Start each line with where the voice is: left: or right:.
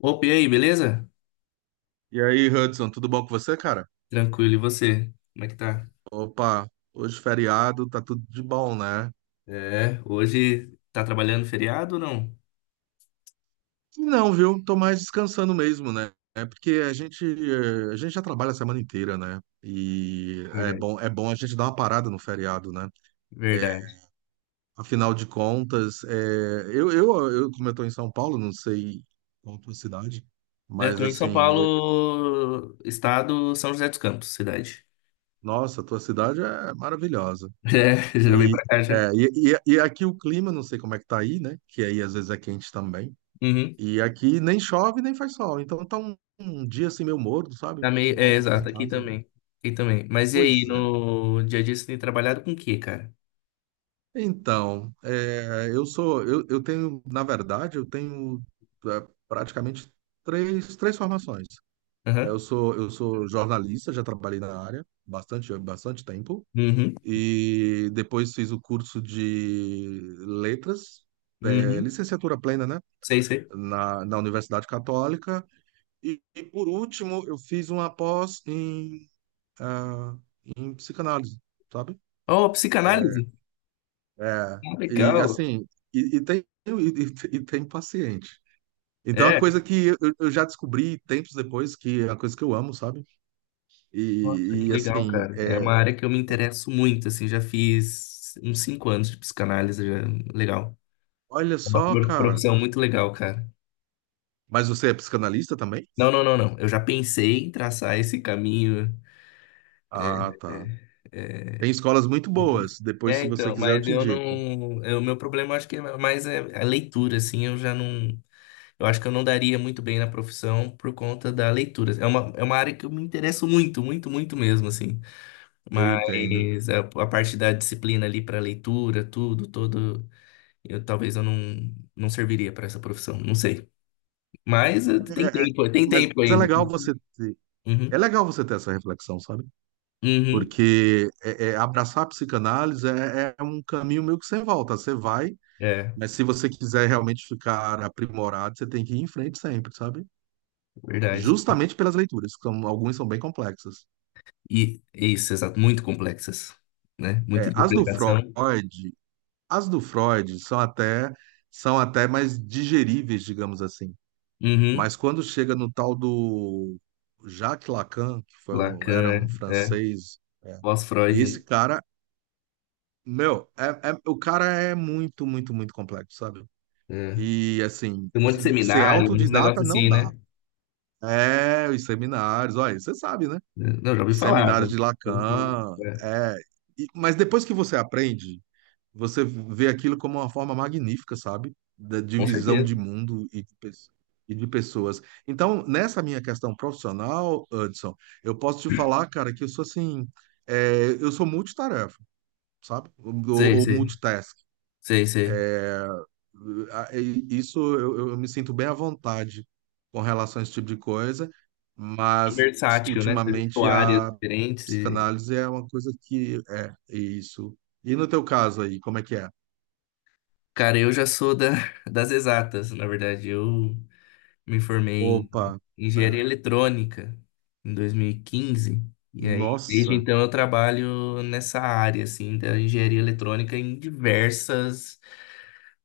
left: Opa, e aí, beleza?
right: E aí, Hudson, tudo bom com você, cara?
left: Tranquilo, e você? Como é que tá?
right: Opa, hoje feriado, tá tudo de bom, né?
left: É, hoje tá trabalhando feriado ou não?
right: Não, viu? Tô mais descansando mesmo, né? É porque a gente, a gente já trabalha a semana inteira, né? E
left: Verdade.
right: é bom a gente dar uma parada no feriado, né? É,
left: Verdade.
right: afinal de contas, é, eu, como eu tô em São Paulo, não sei qual a tua cidade,
left: É, eu
right: mas
left: tô em São
right: assim, eu-
left: Paulo, estado. São José dos Campos, cidade.
right: nossa, a tua cidade é maravilhosa.
left: É, já vim
right: E,
left: pra cá já.
right: é, e aqui o clima, não sei como é que tá aí, né? Que aí às vezes é quente também.
left: Uhum.
right: E aqui nem chove nem faz sol. Então tá um dia assim meio morno, sabe?
left: Tá meio... é,
right: Bom pra ficar em
left: exato, aqui
right: casa, né?
left: também. Aqui também. Mas e aí,
right: Pois é.
left: no dia a dia você tem trabalhado com o quê, cara?
right: Então, é, eu sou, eu tenho, na verdade, eu tenho é, praticamente três formações.
left: Aham.
right: Eu sou jornalista, já trabalhei na área bastante, bastante tempo.
left: Uhum.
right: E depois fiz o curso de letras, é,
left: Uhum.
right: licenciatura plena, né?
left: Sei, sei.
right: Na Universidade Católica. E por último, eu fiz uma pós em ah, em psicanálise, sabe?
left: Oh, psicanálise.
right: É,
left: Ah,
right: e
left: legal.
right: assim, e tem paciente. Então, a
left: É.
right: coisa que eu já descobri tempos depois, que é uma coisa que eu amo, sabe?
left: Nossa, que
right: E,
left: legal,
right: assim,
left: cara. É
right: é,
left: uma área que eu me interesso muito, assim, já fiz uns cinco anos de psicanálise, já... legal.
right: olha
left: É uma
right: só, cara.
left: profissão muito legal, cara.
right: Mas você é psicanalista também?
left: Não, não, não, não. Eu já pensei em traçar esse caminho.
right: Ah, tá.
left: É,
right: Tem
left: é,
right: escolas muito
left: difícil.
right: boas. Depois,
left: É,
right: se você
left: então,
right: quiser, eu
left: mas
right: te
left: eu
right: indico.
left: não. O meu problema acho que é mais é a leitura, assim, eu já não. Eu acho que eu não daria muito bem na profissão por conta da leitura. É uma área que eu me interesso muito, muito, muito mesmo, assim.
right: Eu entendo.
left: Mas a parte da disciplina ali para leitura, tudo, todo, eu talvez eu não, não serviria para essa profissão, não sei. Mas
right: É, é,
left: tem
right: mas
left: tempo
right: é
left: ainda.
right: legal você ter, é
left: Uhum,
right: legal você ter essa reflexão, sabe?
left: uhum,
right: Porque é, é, abraçar a psicanálise é, é um caminho meio que sem volta. Você vai,
left: é,
right: mas se você quiser realmente ficar aprimorado, você tem que ir em frente sempre, sabe?
left: verdade.
right: Justamente pelas leituras, que são, algumas são bem complexas.
left: E é isso, exato, muito complexas, né? Muita
right: É,
left: interpretação.
right: As do Freud são até mais digeríveis, digamos assim.
left: Uhum,
right: Mas quando chega no tal do Jacques Lacan, que foi um- era um
left: Lacan, é, é,
right: francês,
left: pós-Freud, né?
right: esse cara, meu, é, é- o cara é muito, muito, muito complexo, sabe?
left: É.
right: E assim,
left: Tem um monte de
right: ser
left: seminário, uns negócios
right: autodidata não
left: assim,
right: dá.
left: né?
right: É, os seminários, olha, você sabe, né?
left: Não, já ouvi
right: Os
left: falar,
right: seminários de
left: já ouvi falar.
right: Lacan,
left: É,
right: é. E- mas depois que você aprende, você vê aquilo como uma forma magnífica, sabe? Da
left: com
right: divisão
left: certeza.
right: de mundo e de, pe- e de pessoas. Então, nessa minha questão profissional, Hudson, eu posso te falar, cara, que eu sou assim, é, eu sou multitarefa, sabe?
left: Sei,
right: Ou
left: sei,
right: multitask.
left: sei, sei.
right: Isso eu me sinto bem à vontade com relação a esse tipo de coisa,
left: É
right: mas
left: versátil, né? Você juntou
right: ultimamente
left: áreas
right: a
left: diferentes. E-
right: psicanálise é uma coisa que é é isso. E no teu caso aí, como é que é?
left: Cara, eu já sou da, das exatas, na verdade. Eu me formei em
right: Opa,
left: engenharia
right: é.
left: eletrônica em 2015. E quinze. E aí, desde
right: Nossa,
left: então, eu trabalho nessa área, assim, da engenharia eletrônica em diversas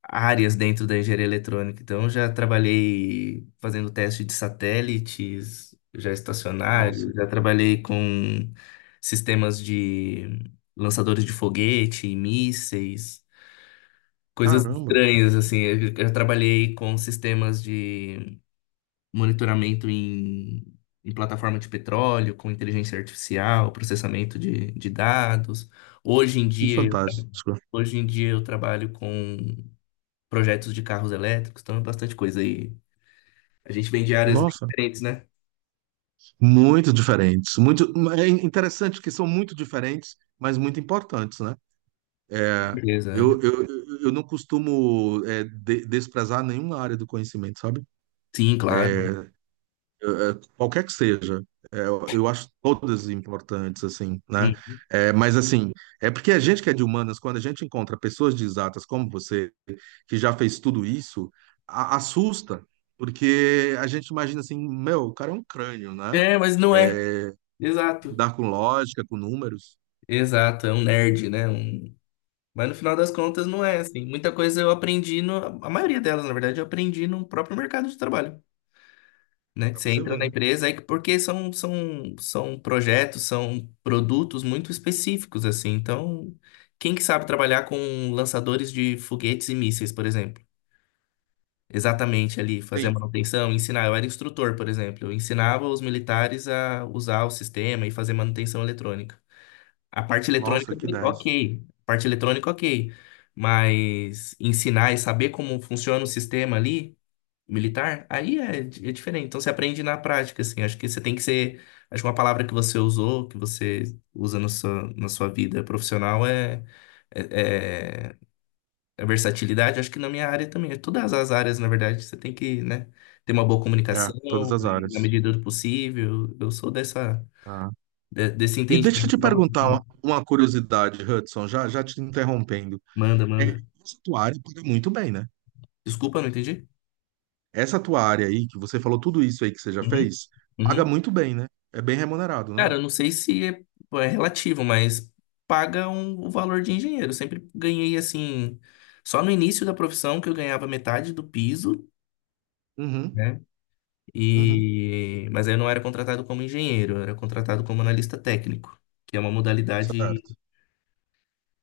left: áreas dentro da engenharia eletrônica. Então, eu já trabalhei fazendo teste de satélites, já
right: nossa,
left: estacionário, já trabalhei com sistemas de lançadores de foguete, mísseis, coisas
right: caramba,
left: estranhas, assim. Eu já trabalhei com sistemas de monitoramento em, em plataforma de petróleo, com inteligência artificial, processamento de dados. Hoje em
right: que
left: dia,
right: fantástico.
left: hoje em dia eu trabalho com projetos de carros elétricos, então é bastante coisa aí. A gente vem de áreas bem
right: Nossa,
left: diferentes, né?
right: muito diferentes, muito é interessante que são muito diferentes, mas muito importantes, né? É,
left: Beleza.
right: eu não costumo é, de- desprezar nenhuma área do conhecimento, sabe?
left: Sim, claro.
right: É, qualquer que seja. É, eu acho todas importantes, assim, né?
left: Hum.
right: É, mas, assim, é porque a gente que é de humanas, quando a gente encontra pessoas de exatas como você, que já fez tudo isso, a- assusta, porque a gente imagina assim, meu, o cara é um crânio, né?
left: É, mas não é. Exato.
right: Lidar com lógica, com números,
left: Exato, é um nerd, né? Um... Mas no final das contas não é assim. Muita coisa eu aprendi no... A maioria delas, na verdade, eu aprendi no próprio mercado de trabalho. Né? Que
right: pra
left: você
right: você
left: entra
right: ver,
left: na
right: né?
left: empresa, aí que- porque são, são, são projetos, são produtos muito específicos, assim. Então, quem que sabe trabalhar com lançadores de foguetes e mísseis, por exemplo? Exatamente ali, fazer a
right: Sim.
left: manutenção, ensinar. Eu era instrutor, por exemplo. Eu ensinava os militares a usar o sistema e fazer manutenção eletrônica. A parte
right: Nossa,
left: eletrônica,
right: que dez.
left: ok. A parte eletrônica, ok. Mas ensinar e saber como funciona o sistema ali, militar, aí é, é diferente. Então você aprende na prática, assim. Acho que você tem que ser. Acho que uma palavra que você usou, que você usa na sua vida profissional é. É, é a versatilidade, acho que na minha área também, né? Todas as áreas, na verdade, você tem que, né, ter uma boa
right: É,
left: comunicação,
right: todas as
left: e, na
right: áreas.
left: medida do possível. Eu sou dessa,
right: Ah.
left: desse
right: E deixa eu
left: entendimento.
right: te perguntar uma curiosidade, Hudson, já, já te interrompendo.
left: Manda,
right: É,
left: manda.
right: essa tua área paga muito bem, né?
left: Desculpa, não entendi?
right: Essa tua área aí, que você falou tudo isso aí que você já
left: Uhum,
right: fez, paga
left: uhum.
right: muito bem, né? É bem remunerado, né?
left: Cara, eu não sei se é, é relativo, mas paga um, o valor de engenheiro. Eu sempre ganhei, assim, só no início da profissão que eu ganhava metade do piso,
right: Uhum,
left: né?
right: uhum,
left: E, mas aí eu não era contratado como engenheiro, eu era contratado como analista técnico, que é uma modalidade
right: certo.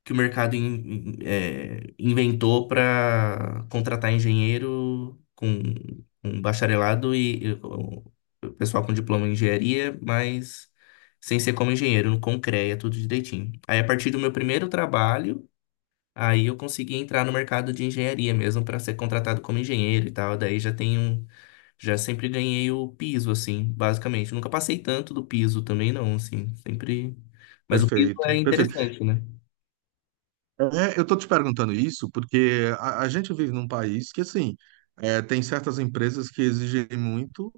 left: que o mercado é, inventou para contratar engenheiro com bacharelado e o pessoal com diploma em engenharia, mas sem ser como engenheiro, com CREA, tudo direitinho. Aí, a partir do meu primeiro trabalho, aí eu consegui entrar no mercado de engenharia mesmo para ser contratado como engenheiro e tal. Daí já tenho, já sempre ganhei o piso, assim, basicamente. Nunca passei tanto do piso também, não, assim, sempre. Mas o piso é
right: Perfeito, perfeito.
left: interessante, né?
right: É, eu tô te perguntando isso porque a gente vive num país que, assim, é, tem certas empresas que exigem muito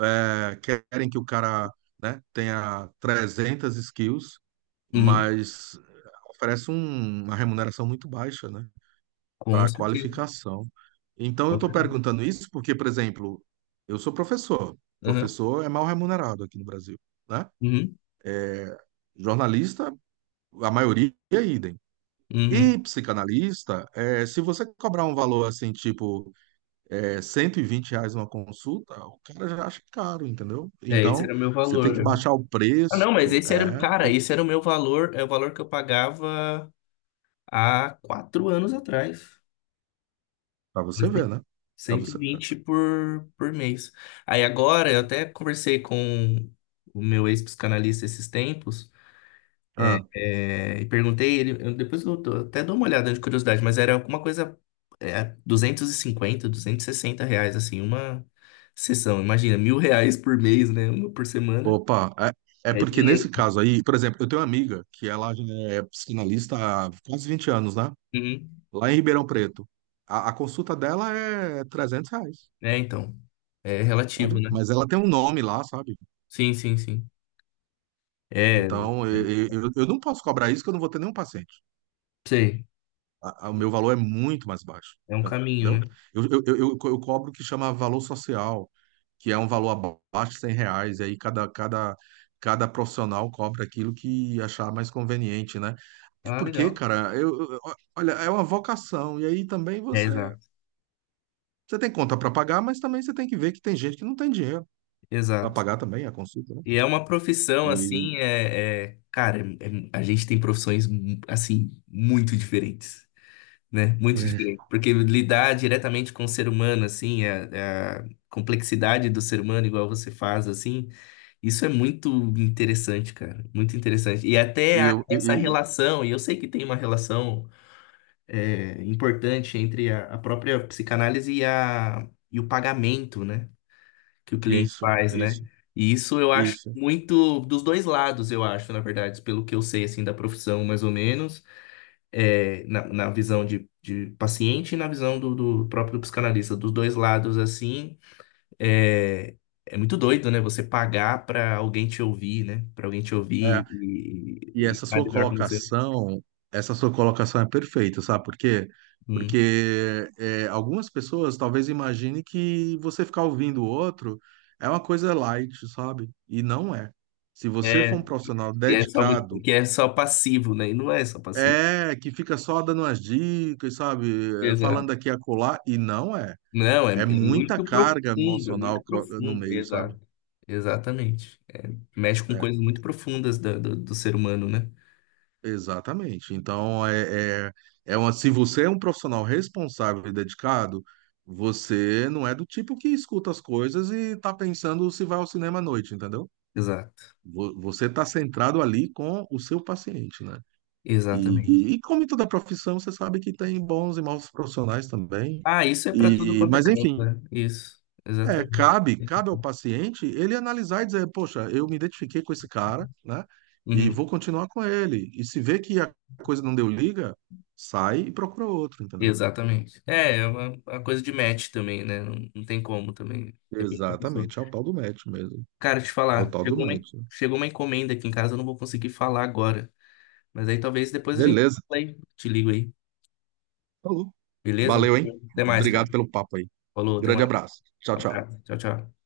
right: é, querem que o cara, né, tenha 300 skills,
left: Uhum.
right: mas oferece um- uma remuneração muito baixa, né, para
left: Com
right: a
left: certeza,
right: qualificação. Então, eu
left: com
right: estou
left: certeza.
right: perguntando isso porque, por exemplo, eu sou professor.
left: Aham,
right: Professor é mal remunerado aqui no Brasil, né?
left: uhum.
right: Jornalista, a maioria é idem.
left: Uhum.
right: E psicanalista, é, se você cobrar um valor assim, tipo é, R$ 120 uma consulta, o cara já acha caro, entendeu?
left: É, esse
right: Então,
left: era o meu
right: você tem que
left: valor.
right: baixar o
left: Ah,
right: preço,
left: não, mas esse era,
right: é,
left: cara, esse era o meu valor, é o valor que eu pagava há quatro anos atrás.
right: para você
left: Eles têm
right: ver, né? Para
left: cento e
right: você.
left: vinte por mês. Aí agora, eu até conversei com o meu ex-psicanalista esses tempos,
right: Ah,
left: é, e perguntei ele, depois eu até dou uma olhada de curiosidade, mas era alguma coisa é, 200 250 260 reais, assim, uma sessão. Imagina, 1.000 reais por mês, né? Uma por semana.
right: opa, é, é
left: É
right: porque nesse
left: dinheiro.
right: caso aí, por exemplo, eu tenho uma amiga que ela já é psicanalista há quase 20 anos, né?
left: Uhum.
right: Lá em Ribeirão Preto. A consulta dela é R$ 300.
left: É, então, é relativo,
right: Sabe?
left: né?
right: Mas ela tem um nome lá, sabe?
left: Sim, sim, sim. É, é,
right: Então eu não posso cobrar isso que eu não vou ter nenhum paciente.
left: sei,
right: A- a- o meu valor é muito mais baixo,
left: é um caminho,
right: entendeu?
left: né?
right: Eu eu cobro o que chama valor social, que é um valor abaixo de R$ 100, e aí cada profissional cobra aquilo que achar mais conveniente, né? Até
left: Ah,
right: porque,
left: legal.
right: cara, eu- olha, é uma vocação, e aí também
left: É,
right: você,
left: exato,
right: você tem conta para pagar, mas também você tem que ver que tem gente que não tem dinheiro para
left: exato.
right: pagar também a consulta, né?
left: E é uma profissão,
right: E,
left: assim, é, cara, a gente tem profissões, assim, muito diferentes. Né? Muito diferente, porque lidar diretamente com o ser humano, assim, a complexidade do ser humano, igual você faz, assim, isso é muito interessante, cara, muito interessante. E até
right: e eu,
left: essa relação, e eu sei que tem uma relação é, importante entre a própria psicanálise e, a, e o pagamento, né? Que o
right: e-
left: cliente
right: isso,
left: faz,
right: é
left: né?
right: isso,
left: E isso eu
right: é
left: acho
right: isso.
left: muito dos dois lados, eu acho, na verdade, pelo que eu sei, assim, da profissão, mais ou menos é, na, na visão de paciente e na visão do, do próprio psicanalista. Dos dois lados, assim, é, é muito doido, né? Você pagar pra alguém te ouvir, né? Pra alguém te
right: É.
left: ouvir
right: E
left: e analisar com você.
right: essa sua colocação é perfeita, sabe por quê?
left: Hum.
right: Porque é, algumas pessoas talvez imaginem que você ficar ouvindo o outro é uma coisa light, sabe? E não é. Se você for um
left: É,
right: profissional
left: e é só muito,
right: dedicado,
left: que é só passivo, né? E não é só passivo.
right: é que fica só dando umas dicas, sabe? É, falando
left: Exato.
right: aqui e acolá, e não é.
left: Não, é,
right: É
left: é
right: muita
left: muito
right: carga
left: profundo, é muito
right: emocional co- no
left: profundo.
right: meio, sabe?
left: Exato. Exatamente. Mexe com coisas
right: É.
left: muito profundas do, do ser humano, né?
right: Exatamente. Então, é, é, é uma, se você é um profissional responsável e dedicado, você não é do tipo que escuta as coisas e tá pensando se vai ao cinema à noite, entendeu?
left: Exato.
right: Vo- Você tá centrado ali com o seu paciente, né?
left: Exatamente.
right: E como em toda profissão, você sabe que tem bons e maus profissionais também.
left: Ah, isso é para tudo
right: E,
left: quanto é
right: mas,
left: canto,
right: enfim,
left: né? Isso,
right: é,
left: exatamente.
right: cabe, cabe ao paciente ele analisar e dizer, poxa, eu me identifiquei com esse cara, né? E
left: Uhum,
right: vou continuar com ele. E se vê que a coisa não deu liga, sai e procura outro, entendeu?
left: exatamente. É, é uma coisa de match também, né? Não, não tem como também, depende da pessoa.
right: Exatamente, é o tal do match mesmo.
left: Cara, te
right: É o
left: falar,
right: tal do
left: chegou uma,
right: match.
left: chegou uma encomenda aqui em casa, eu não vou conseguir falar agora. Mas aí talvez depois a gente
right: Beleza.
left: fala aí, te ligo aí,
right: Falou.
left: beleza?
right: Valeu, hein?
left: Até mais,
right: Obrigado
left: cara.
right: pelo papo aí.
left: Falou, até
right: Grande
left: mais.
right: abraço. Tchau, tchau.
left: Abraço, tchau, tchau.